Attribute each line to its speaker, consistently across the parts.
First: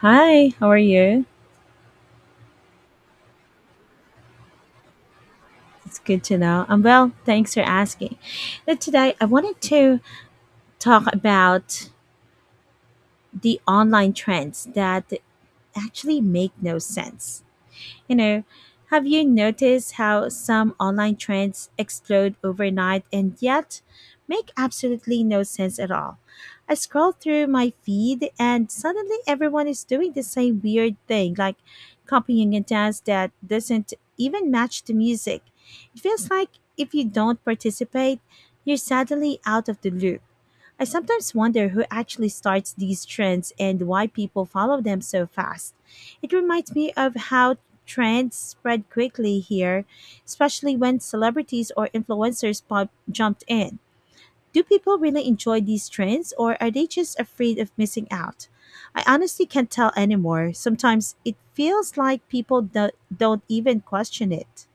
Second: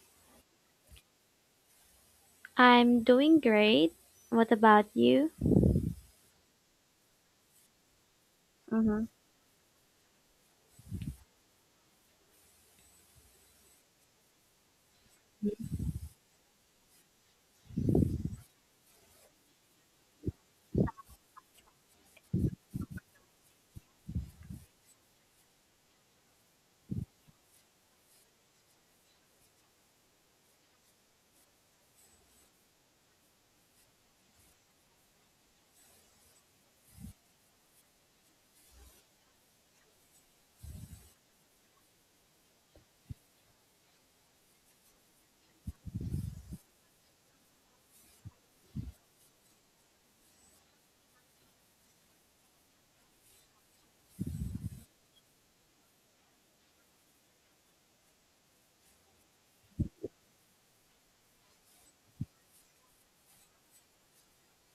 Speaker 1: Hi, how are you?
Speaker 2: I'm doing great. What about you?
Speaker 1: It's good to know. I'm well, thanks for asking. Now,
Speaker 2: hmm
Speaker 1: today, I wanted to talk about the online trends that actually make no sense. You know, have you noticed how some online trends explode overnight and yet make absolutely no sense at all? I scroll through my feed and suddenly everyone is doing the same weird thing, like copying a dance that doesn't even match the music. It feels like if you don't participate, you're suddenly out of the loop. I sometimes wonder who actually starts these trends and why people follow them so fast. It reminds me of how trends spread quickly here, especially when celebrities or influencers jumped in. Do people really enjoy these trends or are they just afraid of missing out? I honestly can't tell anymore. Sometimes it feels like people don't even question it.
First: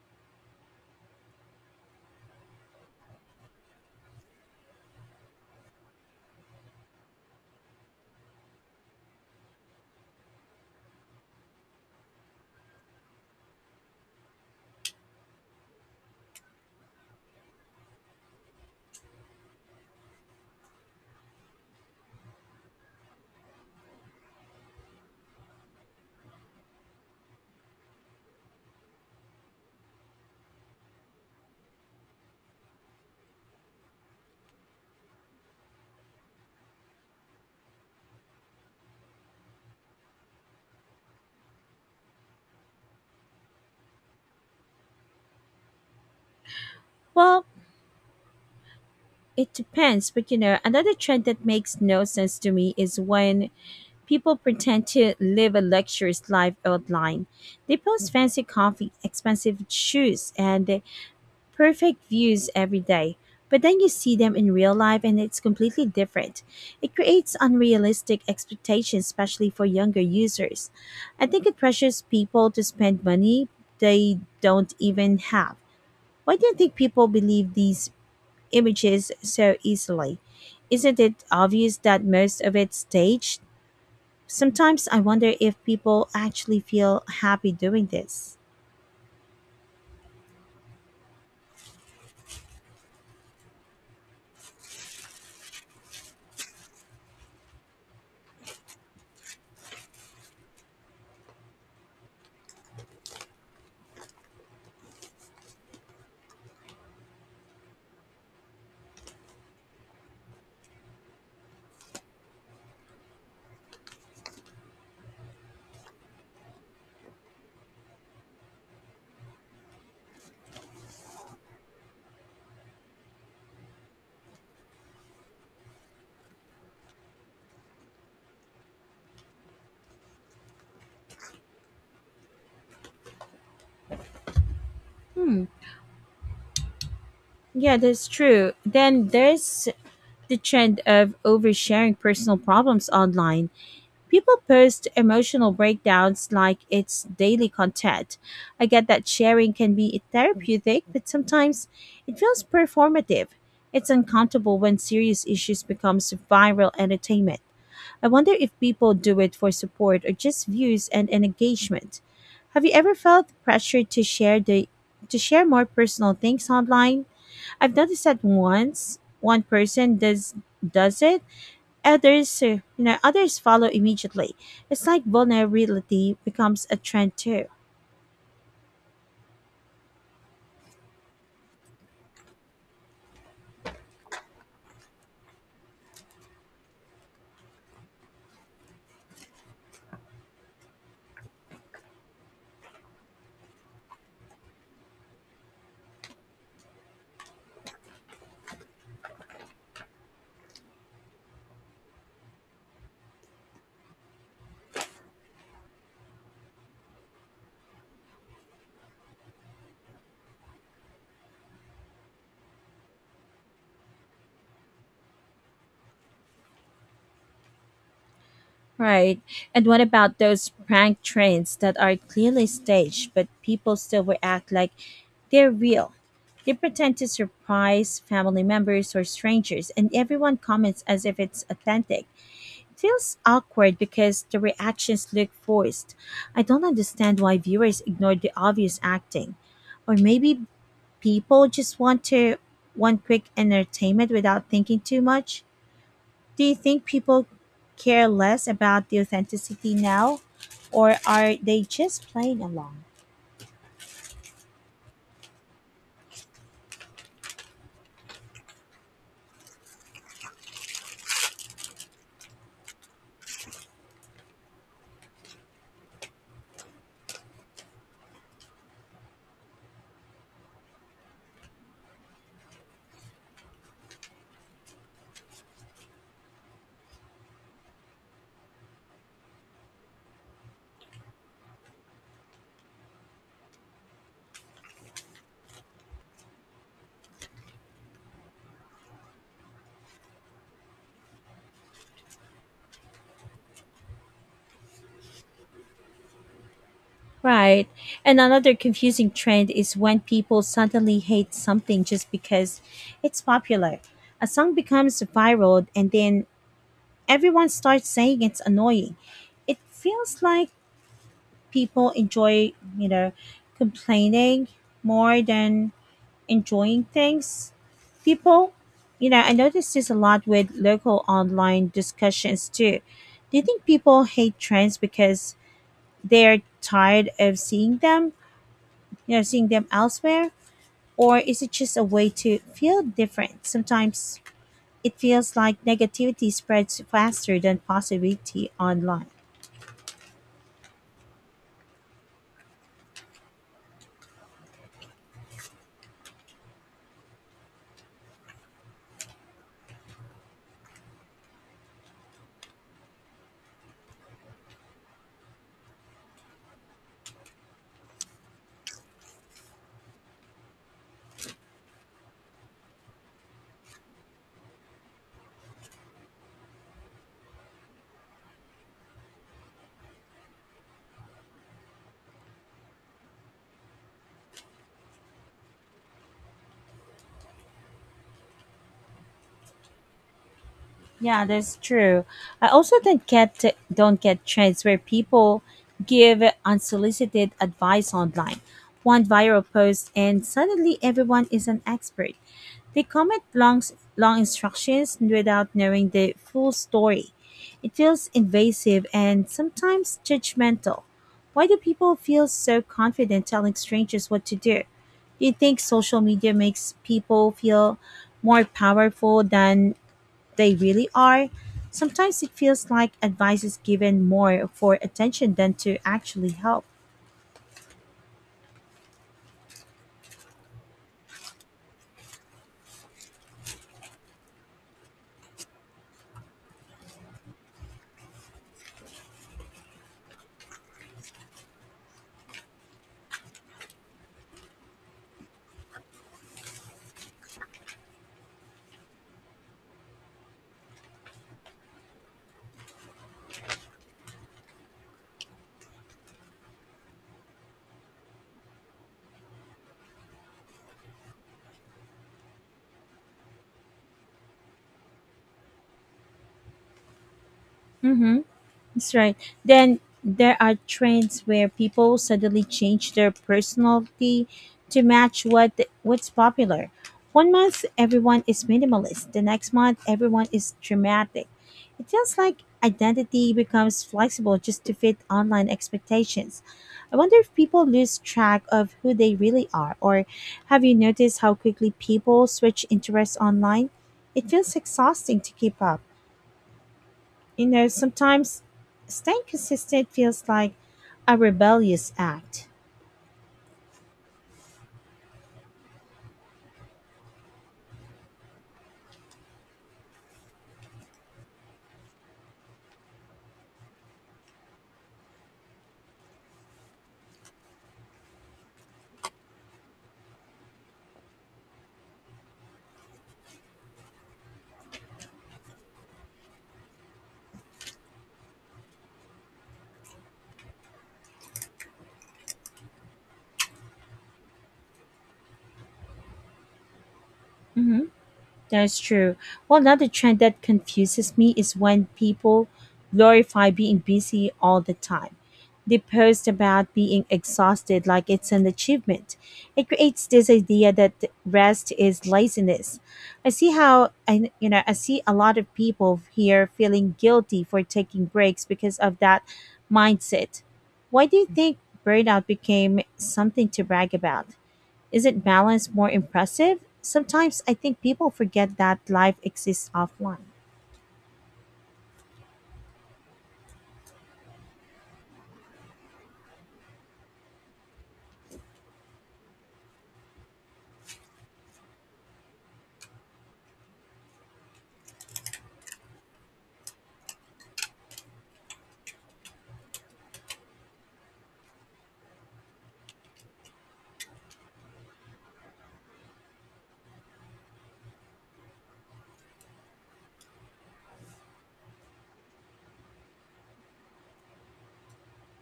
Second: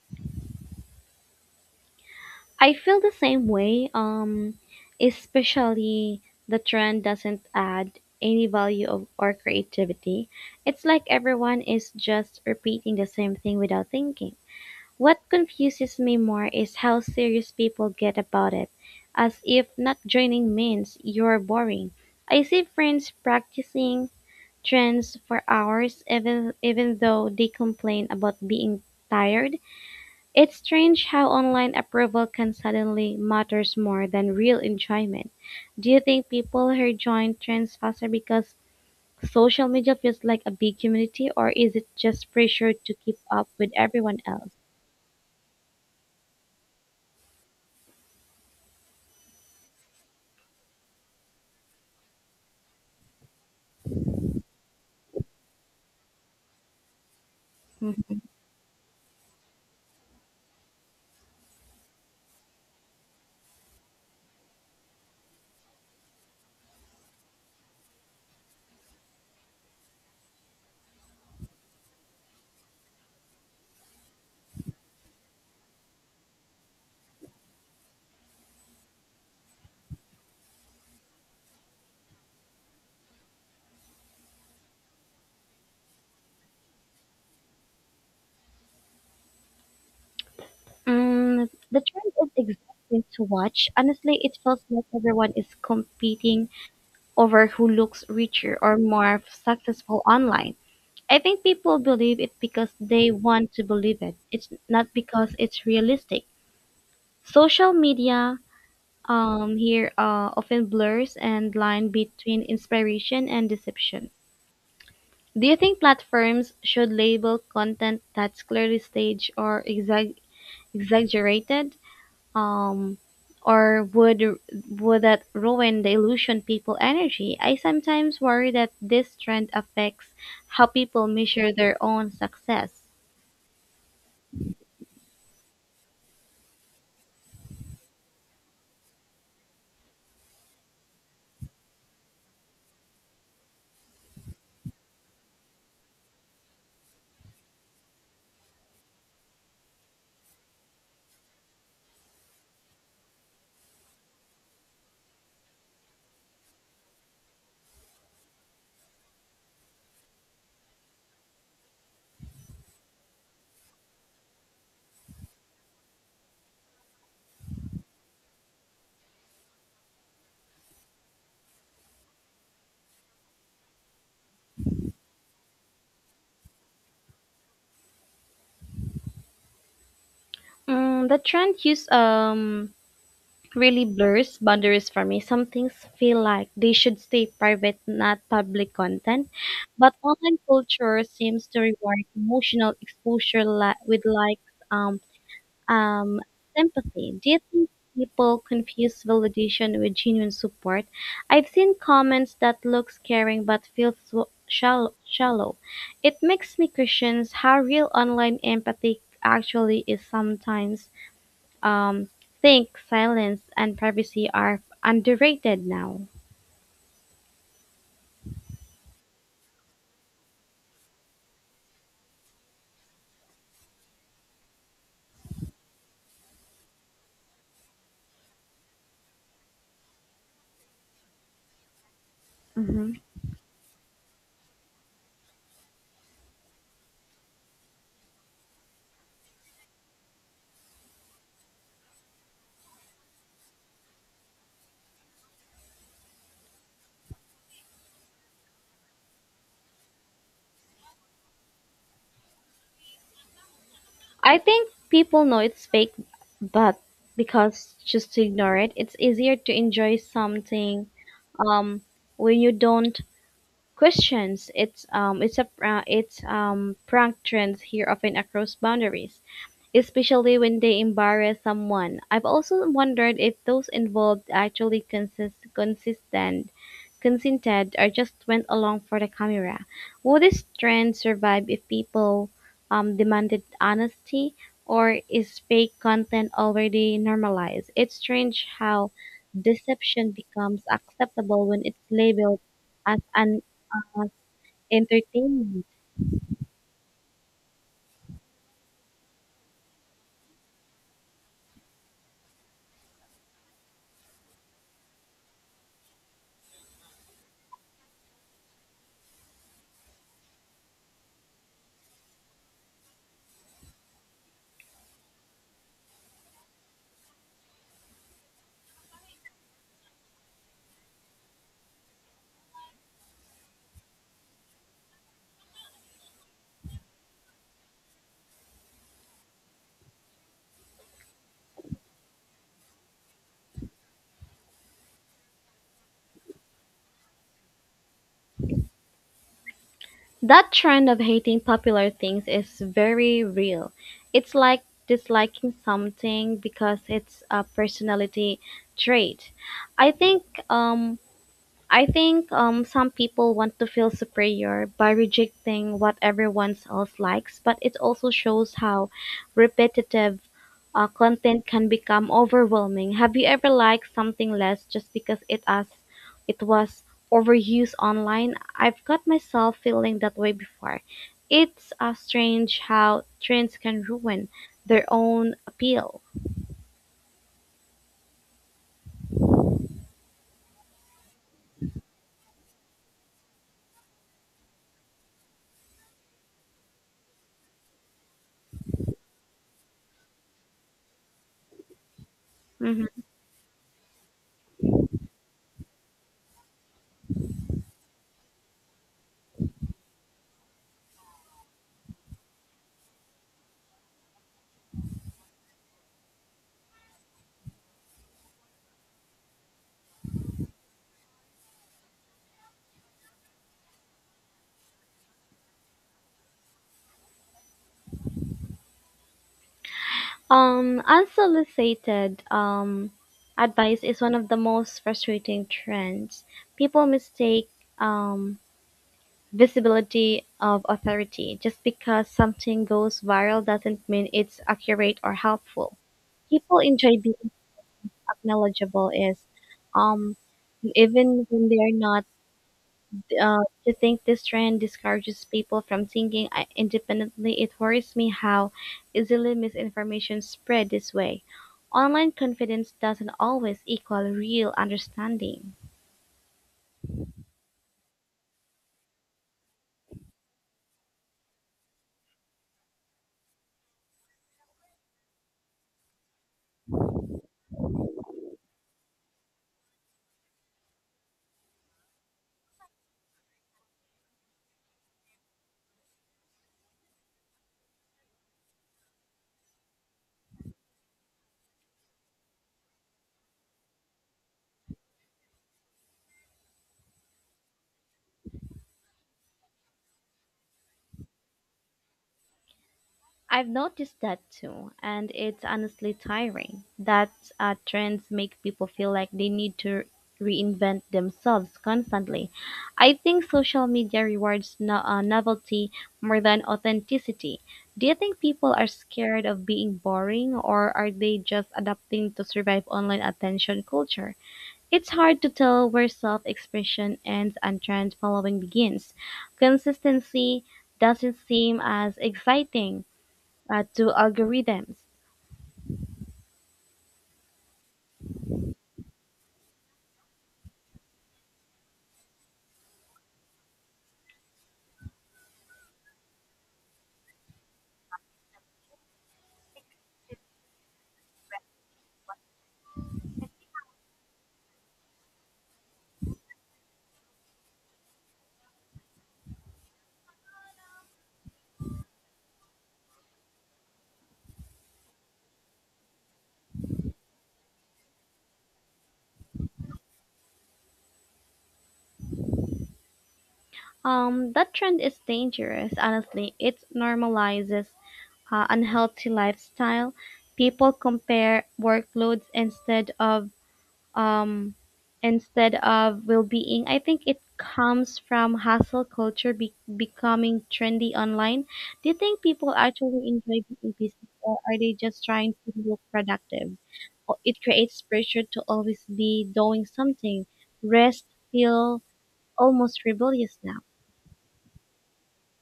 Speaker 2: I feel the same way. Especially the trend doesn't add any value of or creativity. It's like everyone is just repeating the same thing without thinking. What confuses me more is how serious people get about it, as if not joining means you're boring. I see friends practicing trends for hours even though they complain about being tired. It's strange how online approval can suddenly matters more than real enjoyment. Do you think people here join trends faster because social media feels like a big community, or is it just pressure to keep up with everyone else?
Speaker 1: Well, it depends, but you know, another trend that makes no sense to me is when people pretend to live a luxurious life online. They post fancy coffee, expensive shoes, and the perfect views every day. But then you see them in real life and it's completely different. It creates unrealistic expectations, especially for younger users. I think it pressures people to spend money they don't even have. Why do you think people believe these images so easily? Isn't it obvious that most of it's staged? Sometimes I wonder if people actually feel happy doing this.
Speaker 2: The trend is exhausting to watch. Honestly, it feels like everyone is competing over who looks richer or more successful online. I think people believe it because they want to believe it. It's not because it's realistic. Social media here often blurs and line between inspiration and deception. Do you think platforms should label content that's clearly staged or exaggerated, um, or would that ruin the illusion people energy? I sometimes worry that this trend affects how people measure their own success.
Speaker 1: Yeah, that's true. Then there's the trend of oversharing personal problems online. People post emotional breakdowns like it's daily content. I get that sharing can be therapeutic, but sometimes it feels performative. It's uncomfortable when serious issues becomes viral entertainment. I wonder if people do it for support or just views and an engagement. Have you ever felt pressure to share more personal things online? I've noticed that once one person does it, others others follow immediately. It's like vulnerability becomes a trend too.
Speaker 2: Mm, the trend use really blurs boundaries for me. Some things feel like they should stay private, not public content. But online culture seems to reward emotional exposure with likes, um, sympathy. Do you think people confuse validation with genuine support? I've seen comments that looks caring but feels shallow. Shallow. It makes me question how real online empathy actually is sometimes um, think silence and privacy are underrated now.
Speaker 1: Right. And what about those prank trains that are clearly staged, but people still react like they're real? They pretend to surprise family members or strangers, and everyone comments as if it's authentic. It
Speaker 2: Mm-hmm.
Speaker 1: feels awkward because the reactions look forced. I don't understand why viewers ignore the obvious acting. Or maybe people just want to want quick entertainment without thinking too much. Do you think people care less about the authenticity now, or are they just playing along?
Speaker 2: I think people know it's fake, but because just to ignore it, it's easier to enjoy something um, when you don't questions. It's prank trends here often across boundaries, especially when they embarrass someone. I've also wondered if those involved actually consist consistent consented or just went along for the camera. Will this trend survive if people demanded honesty, or is fake content already normalized? It's strange how deception becomes acceptable when it's labeled as an as entertainment.
Speaker 1: Right. And another confusing trend is when people suddenly hate something just because it's popular. A song becomes viral and then everyone starts saying it's annoying. It feels like people enjoy, you know, complaining more than enjoying things. People, I notice this a lot with local online discussions too. Do you think people hate trends because they're tired of seeing them, seeing them elsewhere? Or is it just a way to feel different? Sometimes it feels like negativity spreads faster than positivity online.
Speaker 2: That trend of hating popular things is very real. It's like disliking something because it's a personality trait. I think um, I think some people want to feel superior by rejecting what everyone else likes, but it also shows how repetitive content can become overwhelming. Have you ever liked something less just because it was overused online? I've got myself feeling that way before. It's strange how trends can ruin their own appeal.
Speaker 1: Yeah, that's true. I also don't get trends where people give unsolicited advice online. One viral post and suddenly everyone is an expert. They
Speaker 2: Mhm.
Speaker 1: comment long instructions without knowing the full story. It feels invasive and sometimes judgmental. Why do people feel so confident telling strangers what to do? Do you think social media makes people feel more powerful than they really are? Sometimes it feels like advice is given more for attention than to actually help.
Speaker 2: Unsolicited advice is one of the most frustrating trends. People mistake um, visibility of authority. Just because something goes viral doesn't mean it's accurate or helpful. People enjoy being acknowledgeable is um, even when they're not. To think this trend discourages people from thinking independently, it worries me how easily misinformation spread this way. Online confidence doesn't always equal real understanding.
Speaker 1: Mm-hmm. That's right. Then there are trends where people suddenly change their personality to match what's popular. One month everyone is minimalist, the next month everyone is dramatic. It feels like identity becomes flexible just to fit online expectations. I wonder if people lose track of who they really are, or have you noticed how quickly people switch interests online? It feels exhausting to keep up. You know, sometimes staying consistent feels like a rebellious act.
Speaker 2: I've noticed that too, and it's honestly tiring that trends make people feel like they need to reinvent themselves constantly. I think social media rewards novelty more than authenticity. Do you think people are scared of being boring, or are they just adapting to survive online attention culture? It's hard to tell where self expression ends and trend following begins. Consistency doesn't seem as exciting to algorithms.
Speaker 1: That's true. Well, another trend that confuses me is when people glorify being busy all the time. They post about being exhausted like it's an achievement. It creates this idea that rest is laziness. I see how I you know I see a lot of people here feeling guilty for taking breaks because of that mindset. Why do you think burnout became something to brag about? Isn't balance more impressive? Sometimes I think people forget that life exists offline.
Speaker 2: That trend is dangerous, honestly. It normalizes unhealthy lifestyle. People compare workloads um, instead of well-being. I think it comes from hustle culture becoming trendy online. Do you think people actually enjoy being busy, or are they just trying to look productive? Or it creates pressure to always be doing something. Rest feel almost rebellious now.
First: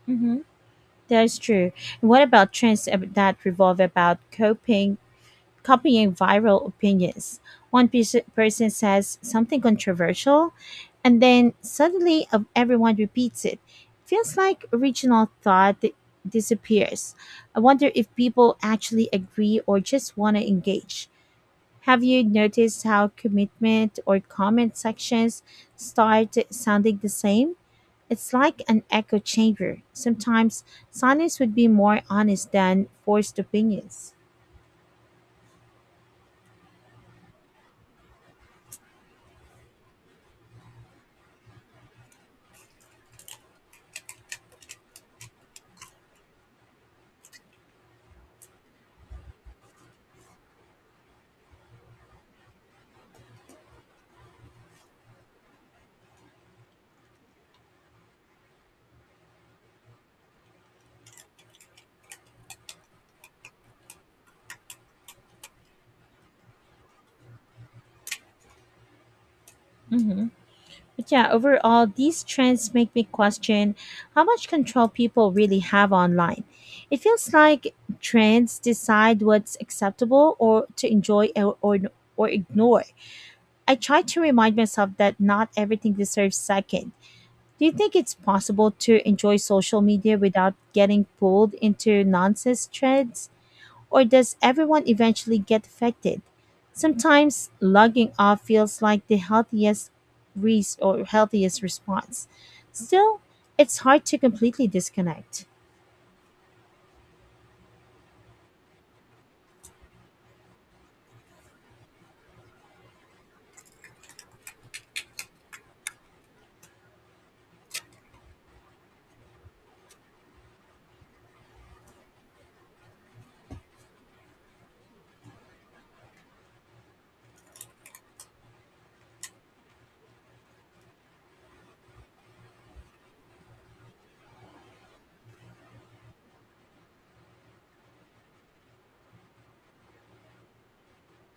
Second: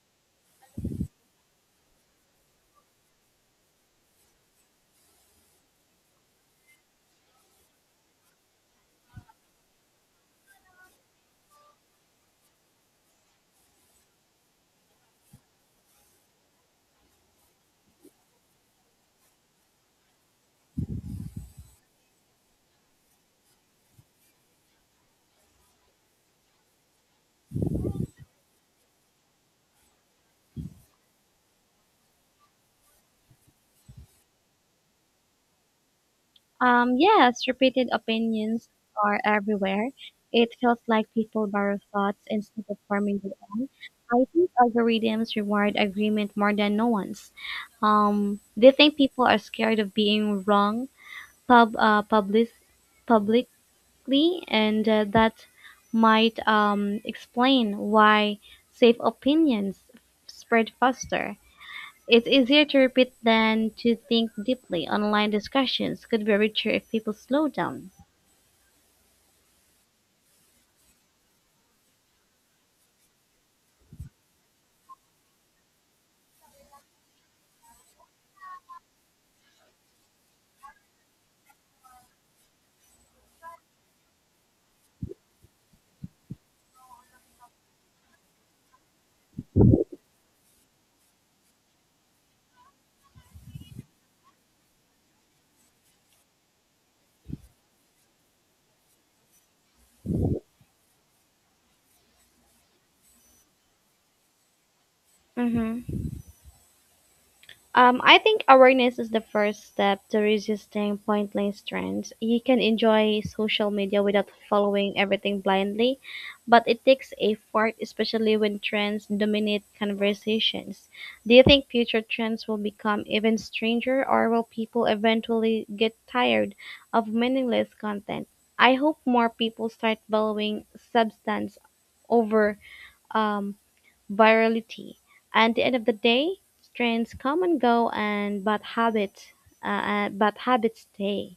Speaker 1: Mm-hmm. That's true. And what about trends that revolve about coping, copying viral opinions? Person says something controversial, and then suddenly of everyone repeats it. Feels like original disappears. I wonder if people actually agree or just want to engage. Have you noticed how commitment or comment sections start sounding the same? It's like an echo chamber. Sometimes silence would be more honest than forced opinions.
Speaker 2: Yes, repeated opinions are everywhere. It feels like people borrow thoughts instead of forming their own. I think algorithms reward agreement more than no one's. They think people are scared of being wrong pub, uh, public, publicly, and that might explain why safe opinions spread faster. It's easier to repeat than to think deeply. Online discussions could be richer if people slow down.
Speaker 1: Hmm. But yeah, overall, these trends make me question how much control people really have online. It feels like trends decide what's acceptable or to enjoy or ignore. I try to remind myself that not everything deserves second. Do you think it's possible to enjoy social media without getting pulled into nonsense threads? Or does everyone eventually get affected? Sometimes logging off feels like the healthiest response. Still, it's hard to completely disconnect.
Speaker 2: Mm-hmm. I think awareness is the first step to resisting pointless trends. You can enjoy social media without following everything blindly, but it takes effort, especially when trends dominate conversations. Do you think future trends will become even stranger, or will people eventually get tired of meaningless content? I hope more people start valuing substance over um, virality. At the end of the day, trends come and go, and but habits stay.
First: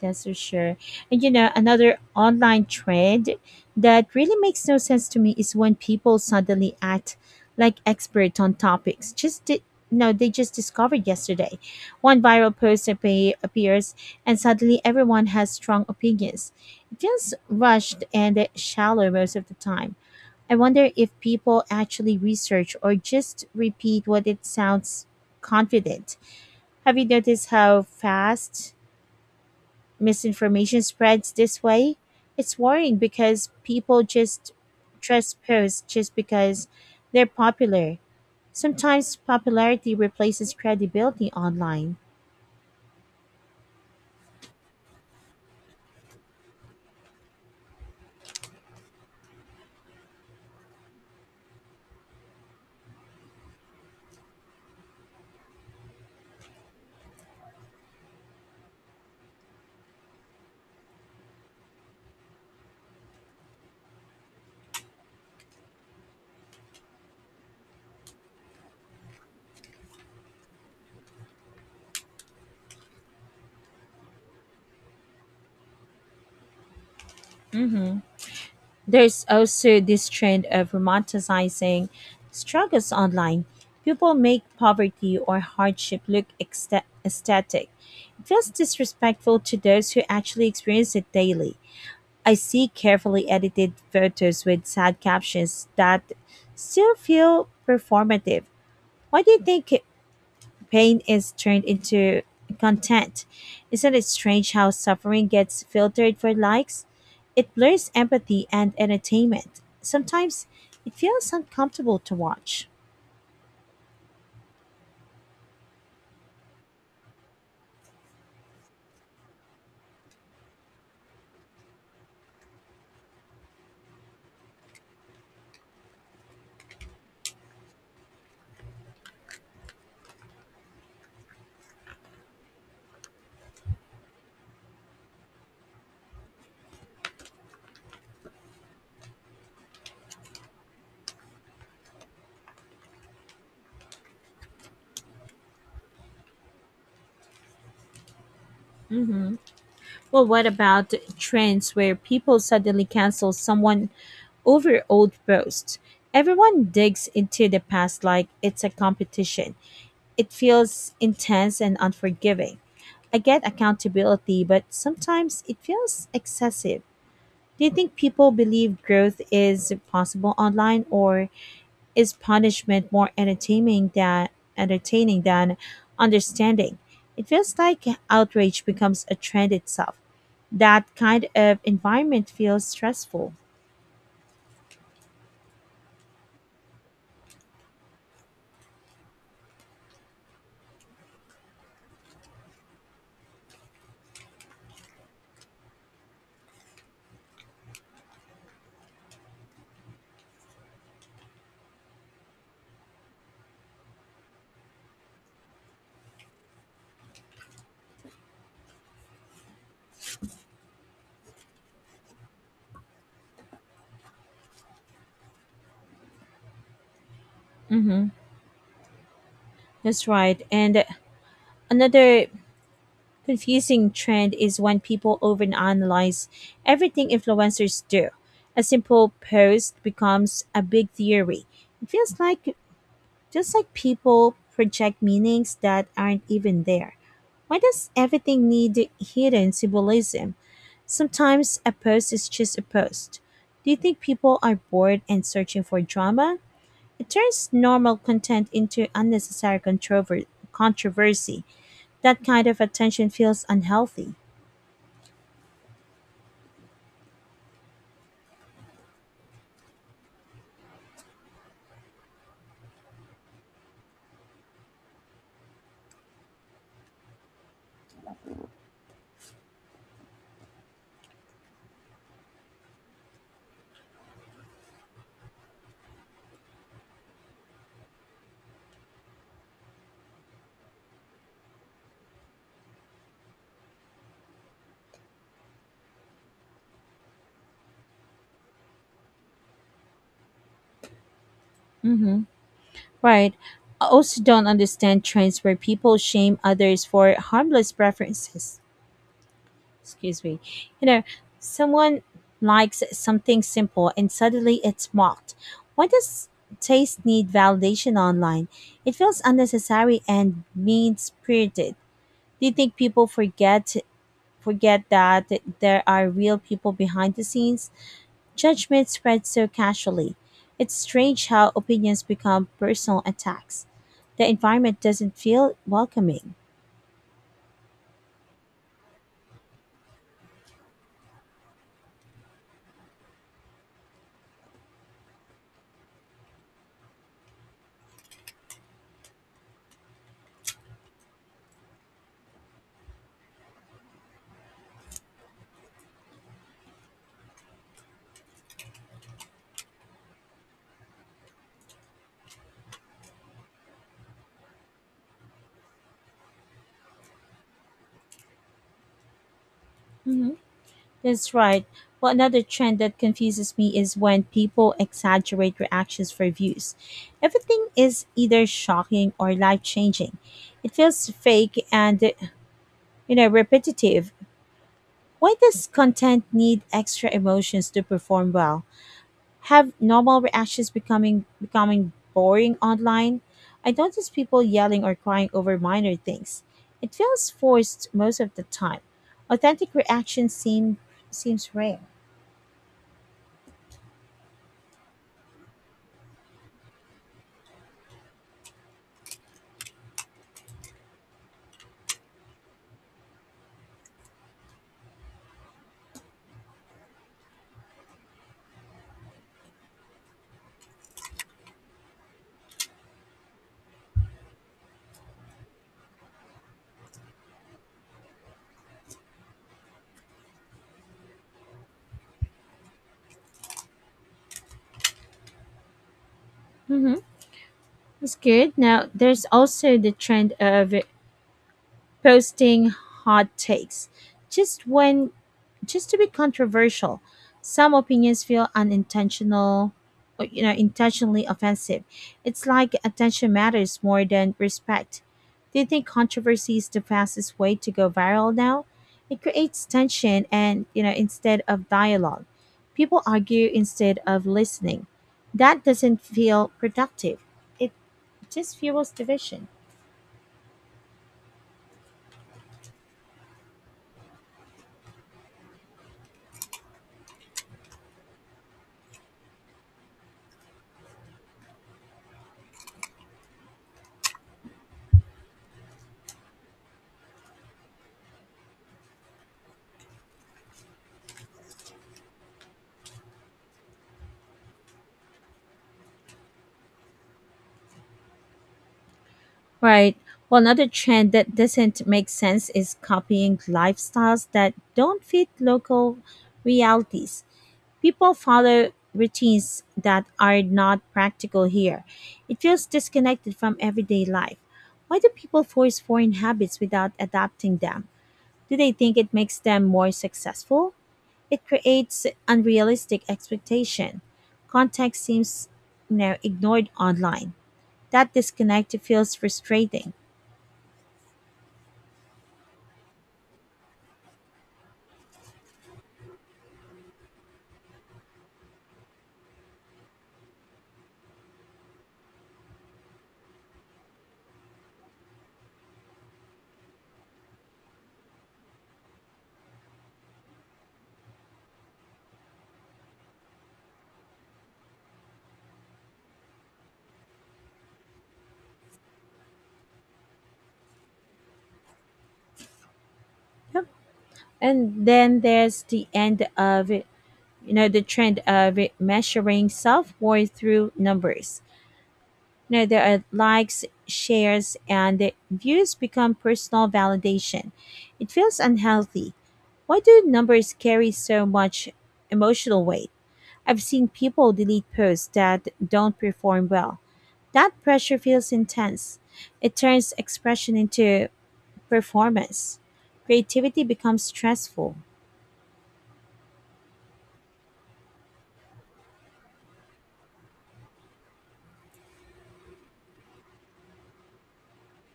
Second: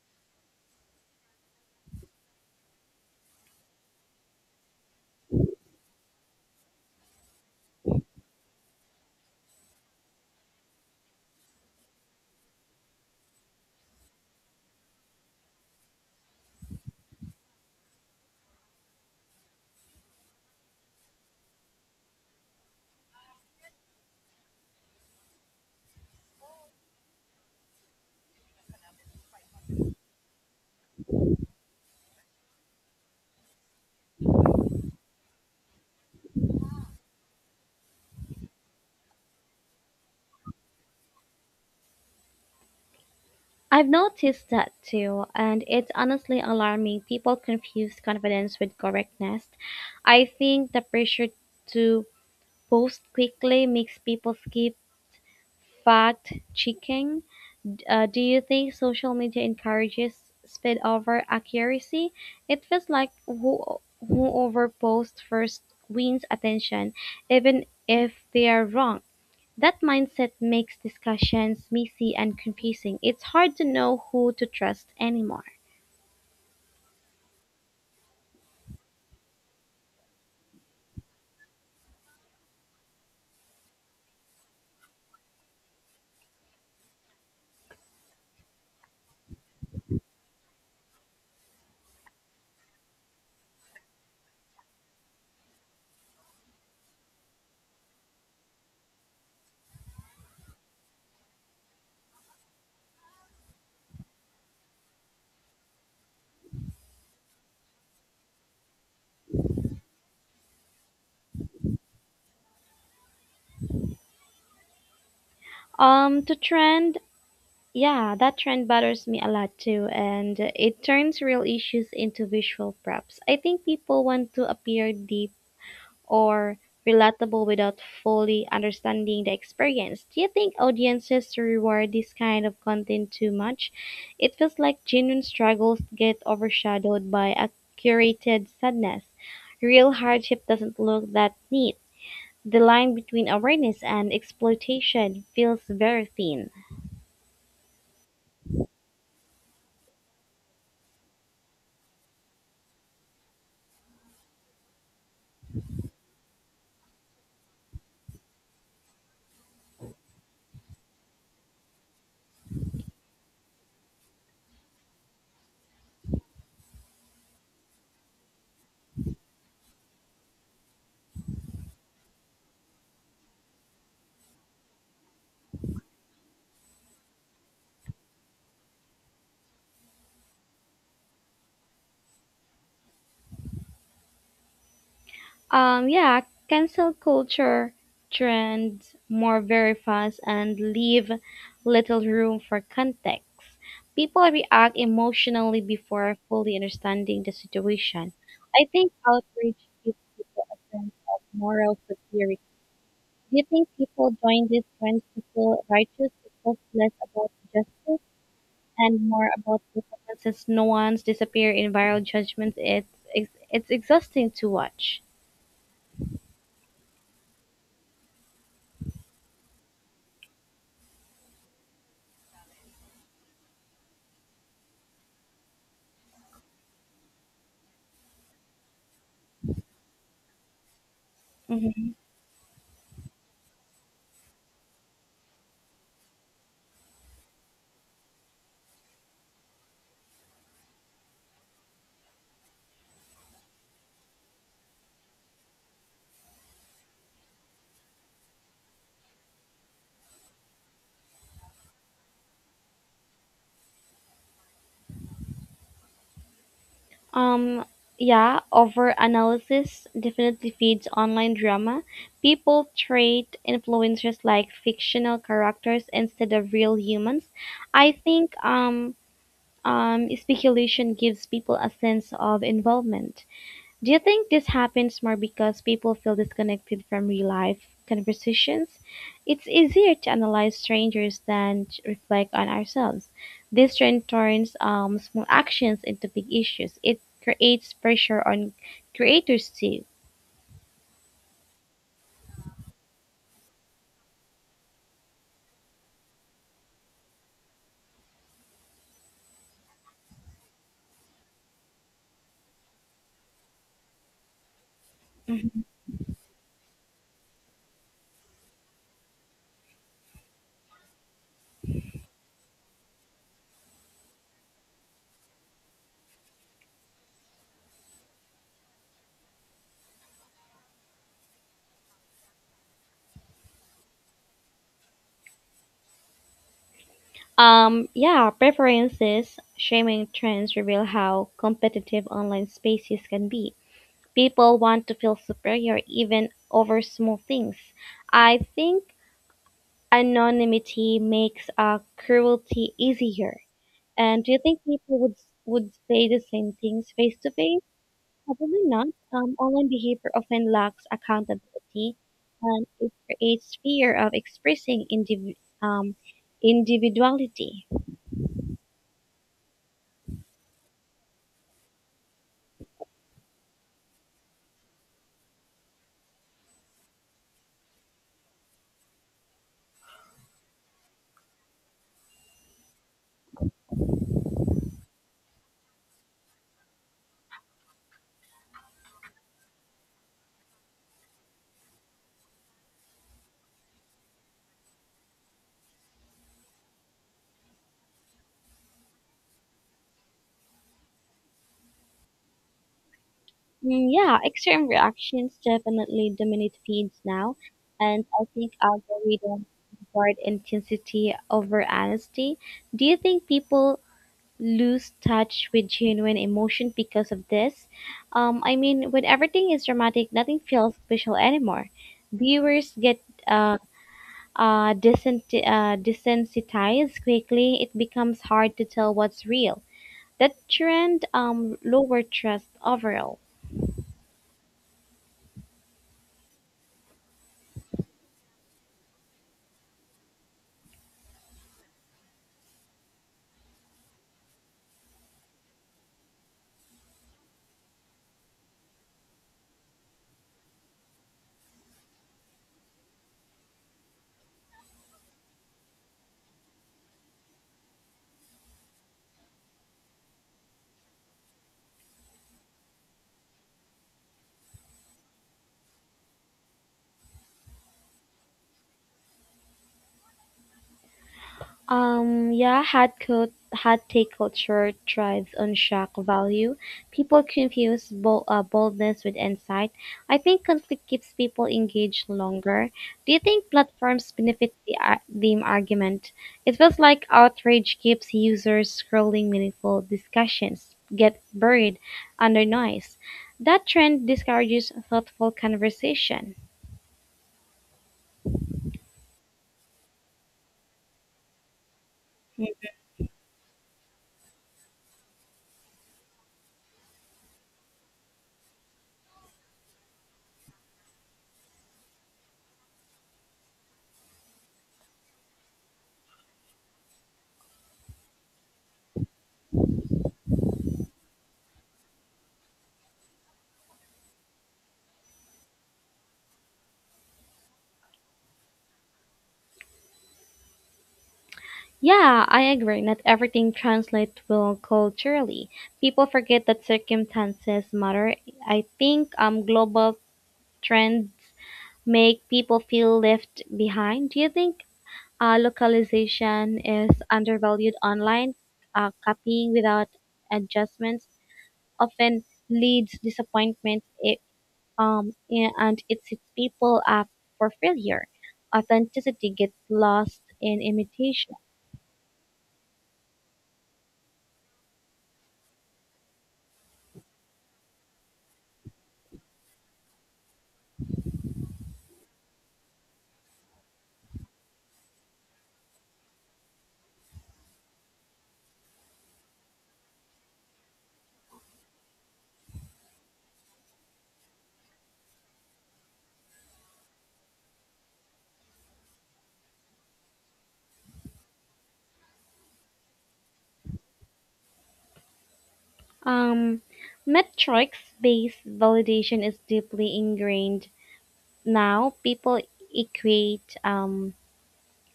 Speaker 1: That's for sure. And you know, another online trend that really makes no sense to me is when people suddenly act like experts on topics. Just di- no, They just discovered yesterday. One appears, and suddenly everyone has strong opinions. It feels rushed and shallow most of the time. I wonder if people actually research or just repeat what it sounds confident. Have you noticed how fast misinformation spreads this way? It's worrying because people just trust posts just because they're popular. Sometimes popularity replaces credibility online.
Speaker 2: I've noticed that too, and it's honestly alarming. People confuse confidence with correctness. I think the pressure to post quickly makes people skip fact checking. Do you think social media encourages speed over accuracy? It feels like whoever posts first wins attention, even if they are wrong. That mindset makes discussions messy and confusing. It's hard to know who to trust anymore.
Speaker 1: There's also this trend of romanticizing struggles online. People make poverty or hardship look aesthetic. It feels disrespectful to those who actually experience it daily. I see carefully edited photos with sad captions that still feel performative. Why do you think pain is turned into content? Isn't it strange how suffering gets filtered for likes? It blurs empathy and entertainment. Sometimes it feels uncomfortable to watch.
Speaker 2: Um, to trend, yeah, that trend bothers me a lot too, and it turns real issues into visual props. I think people want to appear deep or relatable without fully understanding the experience. Do you think audiences reward this kind of content too much? It feels like genuine struggles get overshadowed by a curated sadness. Real hardship doesn't look that neat. The line between awareness and exploitation feels very thin.
Speaker 1: Hmm. Well, what about trends where people suddenly cancel someone over old posts? Everyone digs into the past like it's a competition. It feels intense and unforgiving. I get accountability, but sometimes it feels excessive. Do you think people believe growth is possible online, or is punishment more entertaining than understanding? It feels like outrage becomes a trend itself. That kind of environment feels stressful.
Speaker 2: Yeah, cancel culture trends more very fast and leave little room for context. People react emotionally before fully understanding the situation. I think outrage gives people a sense of moral superiority. Do you think people join these trends to feel righteous? It was less about justice and more about performance. Since no one's disappear in viral judgments, it's exhausting to watch.
Speaker 1: Mm-hmm. That's right. And another confusing trend is when people overanalyze everything influencers do. A simple post becomes a big theory. It
Speaker 2: Mhm.
Speaker 1: feels like just like people project meanings that aren't even there. Why does everything need hidden symbolism? Sometimes a post is just a post. Do you think people are bored and searching for drama? It turns normal content into controversy. That kind of attention feels unhealthy.
Speaker 2: Um, yeah, over analysis definitely feeds online drama. People treat influencers like fictional characters instead of real humans. I think speculation gives people a sense of involvement. Do you think this happens more because people feel disconnected from real life conversations? It's easier to analyze strangers than to reflect on ourselves. This trend turns small actions into big issues. It creates pressure on creators too.
Speaker 1: Mm-hmm. Right. I also don't understand trends where people shame others for harmless preferences. Excuse me. You know, someone likes something simple and suddenly it's mocked.
Speaker 2: Mhm.
Speaker 1: Why does taste need validation online? It feels unnecessary and mean spirited. Do you think people forget that there are real people behind the scenes? Judgment spreads so casually. It's strange how opinions become personal attacks. The environment doesn't feel welcoming.
Speaker 2: Yeah, preferences, shaming trends reveal how competitive online spaces can be. People want to feel superior even over small things. I think anonymity makes cruelty easier. And do you think people would say the same things face to face? Probably not. Online behavior often lacks accountability, and it creates fear of expressing um, individuality.
Speaker 1: Hmm. That's right. Well, another trend that confuses me is when people exaggerate reactions for views. Everything is either shocking or life changing. It feels fake and, you know, repetitive. Why does content need extra emotions to perform well? Have normal reactions becoming becoming boring online? I notice people yelling or crying over minor things. It feels forced most of the time. Authentic reactions seem seems rare.
Speaker 2: Yeah, extreme reactions definitely dominate feeds now, and I think algorithms reward intensity over honesty. Do you think people lose touch with genuine emotion because of this? I mean, when everything is dramatic, nothing feels special anymore. Viewers get uh, desensitized quickly. It becomes hard to tell what's real. That trend lower trust overall.
Speaker 1: Mm-hmm. It's good. Now there's also the trend of posting hot takes just when just to be controversial. Some opinions feel unintentional, or, you know, intentionally offensive. It's like attention matters more than respect. Do you think controversy is the fastest way to go viral now? It creates tension and, you know, instead of dialogue. People argue instead of listening. That doesn't feel productive. It just fuels division.
Speaker 2: Yeah, hard take culture thrives on shock value. People confuse boldness with insight. I think conflict keeps people engaged longer. Do you think platforms benefit the theme argument? It feels like outrage keeps users scrolling meaningful discussions get buried under noise. That trend discourages thoughtful conversation.
Speaker 1: Right. Well, another trend that doesn't make sense is copying lifestyles that don't fit local realities. People follow routines that are not practical here. It feels disconnected from everyday life. Why do people force foreign habits without adapting them? Do they think it makes them more successful? It creates unrealistic expectation. Context seems, you know, ignored online. That disconnect feels frustrating.
Speaker 2: Yeah, I agree. Not everything translates well culturally. People forget that circumstances matter. I think global trends make people feel left behind. Do you think localization is undervalued online? Copying without adjustments often leads disappointment. And it sets people up for failure. Authenticity gets lost in imitation.
Speaker 1: And then there's the end of it, you know, the trend of it measuring self worth through numbers. You know, there are likes, shares, and the views become personal validation. It feels unhealthy. Why do numbers carry so much emotional weight? I've seen people delete posts that don't perform well. That pressure feels intense. It turns expression into performance. Creativity becomes stressful.
Speaker 2: Um, Metrics-based validation is deeply ingrained now. People equate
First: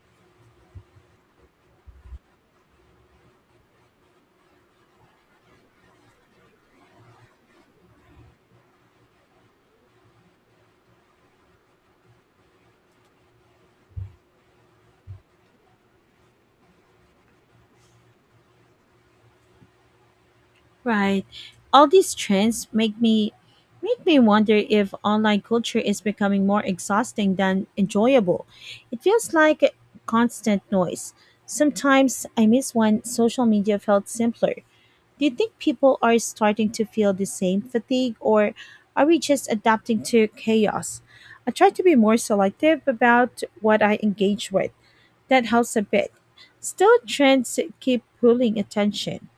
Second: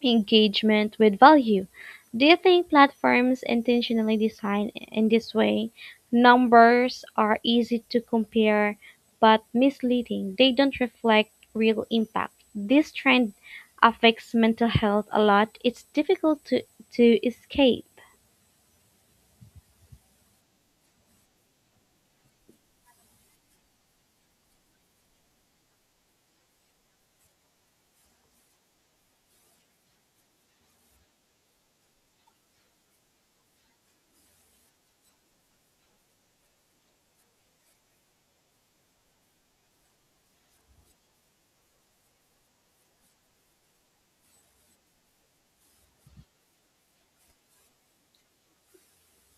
Speaker 2: engagement with value. Do you think platforms intentionally design in this way? Numbers are easy to compare, but misleading. They don't reflect real impact. This trend affects mental health a lot. It's difficult to escape.
Speaker 1: Right. All these trends make me wonder if online culture is becoming more exhausting than enjoyable. It feels like a constant noise. Sometimes I miss when social media felt simpler. Do you think people are starting to feel the same fatigue, or are we just adapting to chaos? I try to be more selective about what I engage with. That helps a bit. Still, trends keep pulling attention.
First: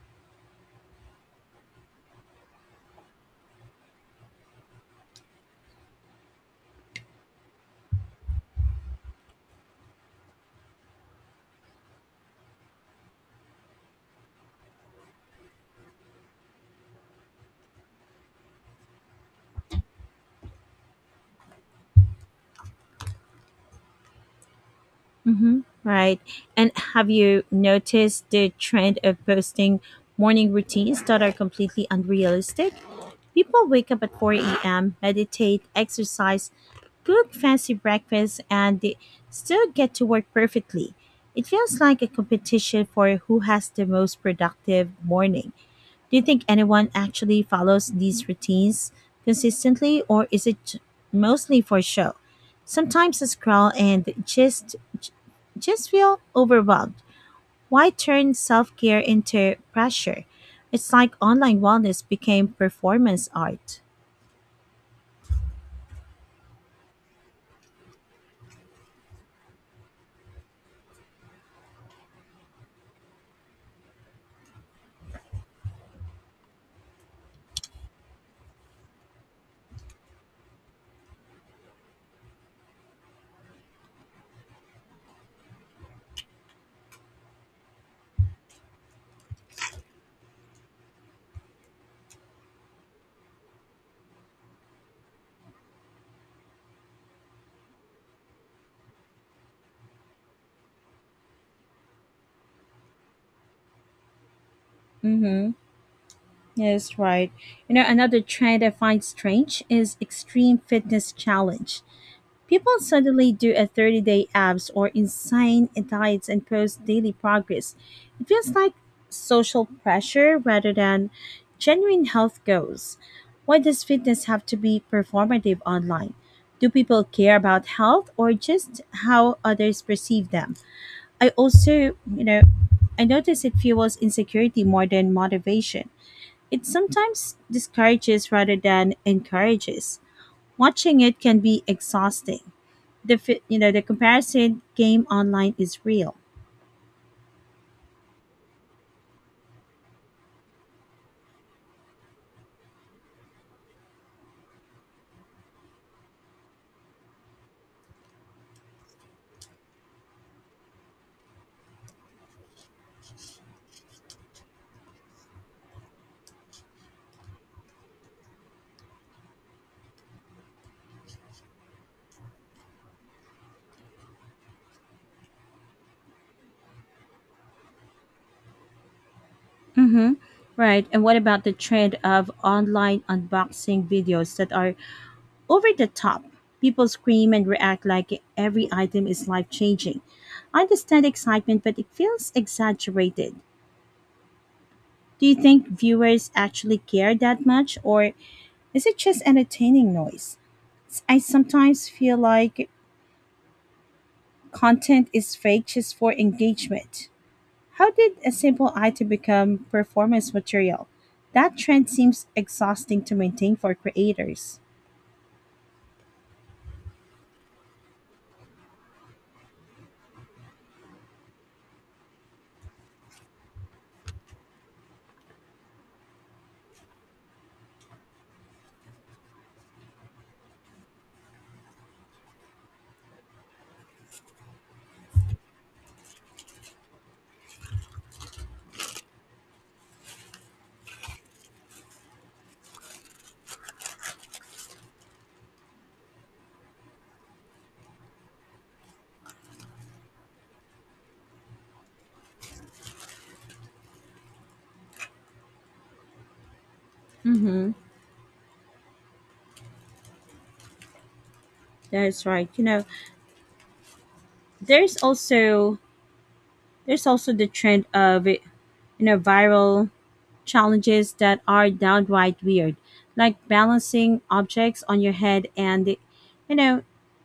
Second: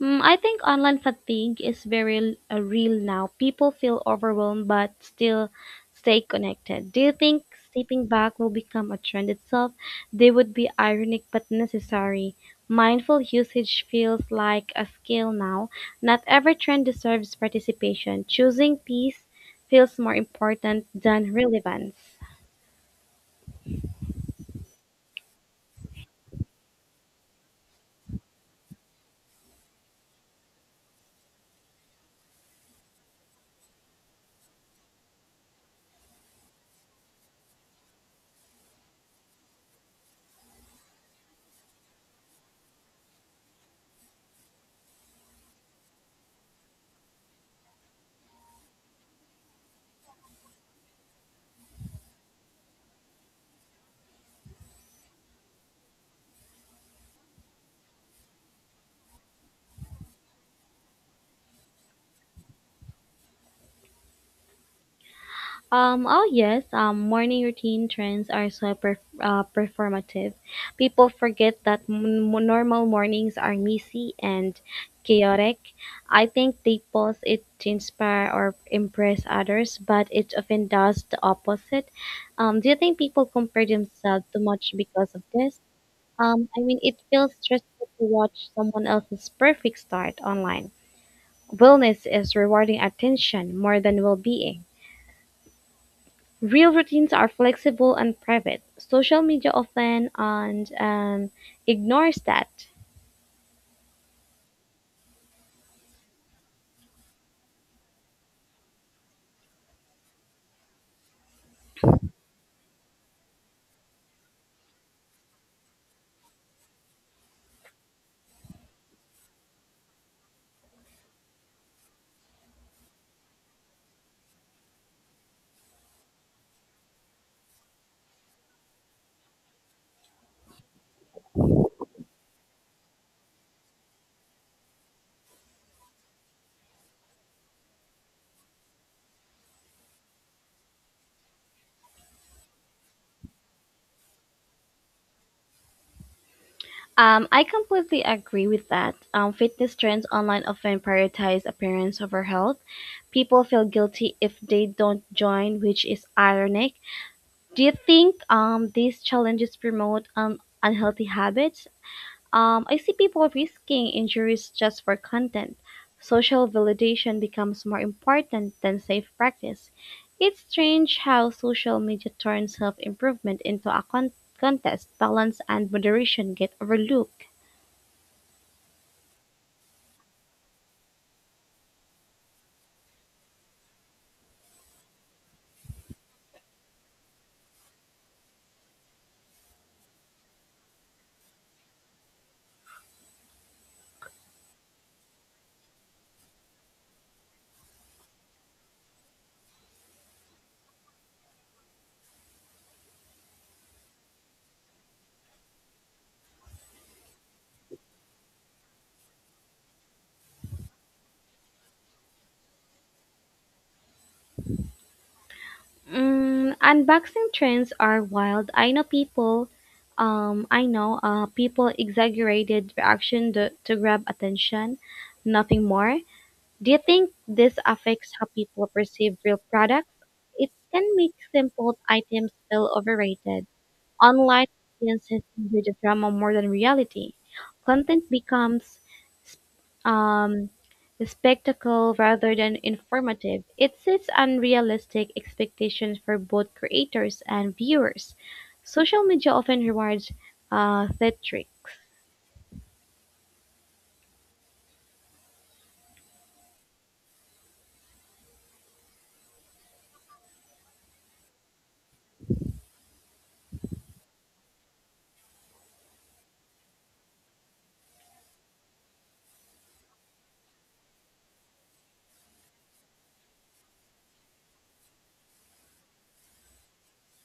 Speaker 2: I think online fatigue is very real now. People feel overwhelmed but still stay connected. Do you think stepping back will become a trend itself? They would be ironic but necessary. Mindful usage feels like a skill now. Not every trend deserves participation. Choosing peace feels more important than relevance.
Speaker 1: Mm-hmm. Right. And have you noticed the trend of posting morning routines that are completely unrealistic? People wake up at 4 a.m., meditate, exercise, cook fancy breakfast, and they still get to work perfectly. It feels like a competition for who has the most productive morning. Do you think anyone actually follows these routines consistently, or is mostly for show? Sometimes I scroll and just feel overwhelmed. Why turn self care into pressure? It's like online wellness became performance art.
Speaker 2: Oh yes, morning routine trends are so performative. People forget that normal mornings are messy and chaotic. I think they post it to inspire or impress others, but it often does the opposite. Do you think people compare themselves too much because of this? I mean, it feels stressful to watch someone else's perfect start online. Wellness is rewarding attention more than well-being. Real routines are flexible and private. Social media often and ignores that.
Speaker 1: Mm-hmm. Yes, right. You know, another trend I find strange is extreme fitness challenge. People suddenly do a 30-day abs or insane diets and post daily progress. It feels like social pressure rather than genuine health goals. Why does fitness have to be performative online? Do people care about health, or just how others perceive them? I also, you know, I notice it fuels insecurity more than motivation. It sometimes discourages rather than encourages. Watching it can be exhausting. You know, the comparison game online is real.
Speaker 2: I completely agree with that. Fitness trends online often prioritize appearance over health. People feel guilty if they don't join, which is ironic. Do you think these challenges promote unhealthy habits? I see people risking injuries just for content. Social validation becomes more important than safe practice. It's strange how social media turns self improvement into a contest. Balance and moderation get overlooked.
Speaker 1: Mm-hmm. Right. And what about the trend of online unboxing videos that are over the top? People scream and react like every item is life changing. I understand excitement, but it feels exaggerated. Do you think viewers actually care that much, or is it just entertaining noise? I sometimes feel like content is fake just for engagement. How did a simple item become performance material? That trend seems exhausting to maintain for creators.
Speaker 2: Unboxing trends are wild. I know people exaggerated reaction to grab attention, nothing more. Do you think this affects how people perceive real products? It can make simple items feel overrated. Online audiences enjoy the drama more than reality. Content becomes um, a spectacle rather than informative. It sets unrealistic expectations for both creators and viewers. Social media often rewards theatrics.
Speaker 1: Mm-hmm. That's right. You know, there's also there's also the trend of, you know, viral challenges that are downright weird, like balancing objects on your head and, you know,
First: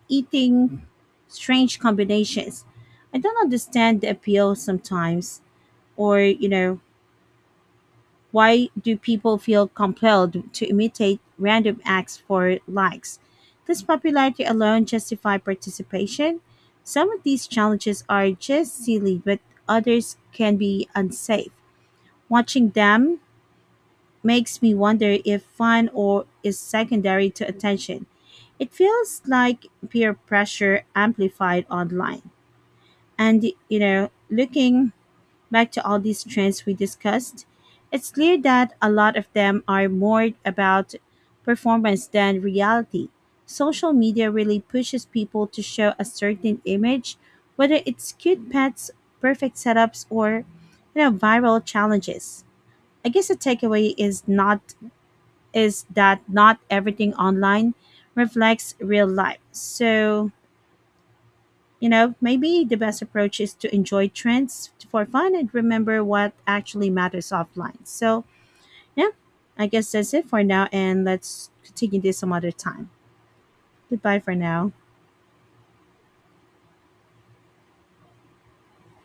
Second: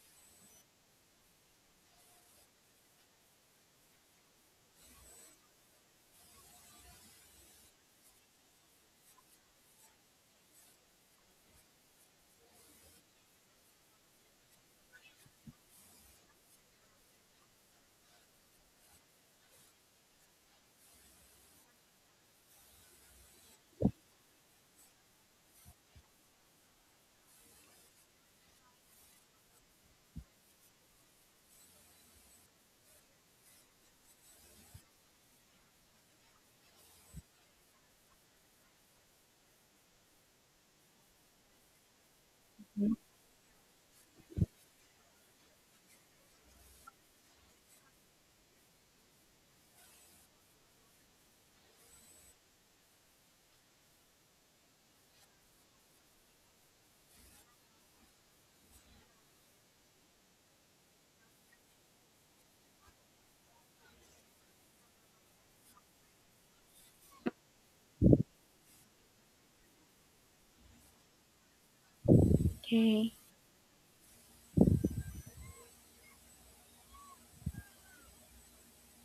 Speaker 1: eating strange combinations. I don't understand the appeal sometimes, or, you know. Why do people feel compelled to imitate random acts for likes? Does popularity alone justify participation? Some of these challenges are just silly, but others can be unsafe. Watching them makes me wonder if fun or is secondary to attention. It feels like peer pressure amplified online. And, you know, looking back to all these trends we discussed, it's clear that a lot of them are more about performance than reality. Social media really pushes people to show a certain image, whether it's cute pets, perfect setups, or, you know, viral challenges. I guess the takeaway is that not everything online reflects real life. So, you know, maybe the best approach is to enjoy trends for fun and remember what actually matters offline. So, yeah, I guess that's it for now, and let's continue this some other time.
Speaker 2: Okay.
Speaker 1: Goodbye for now.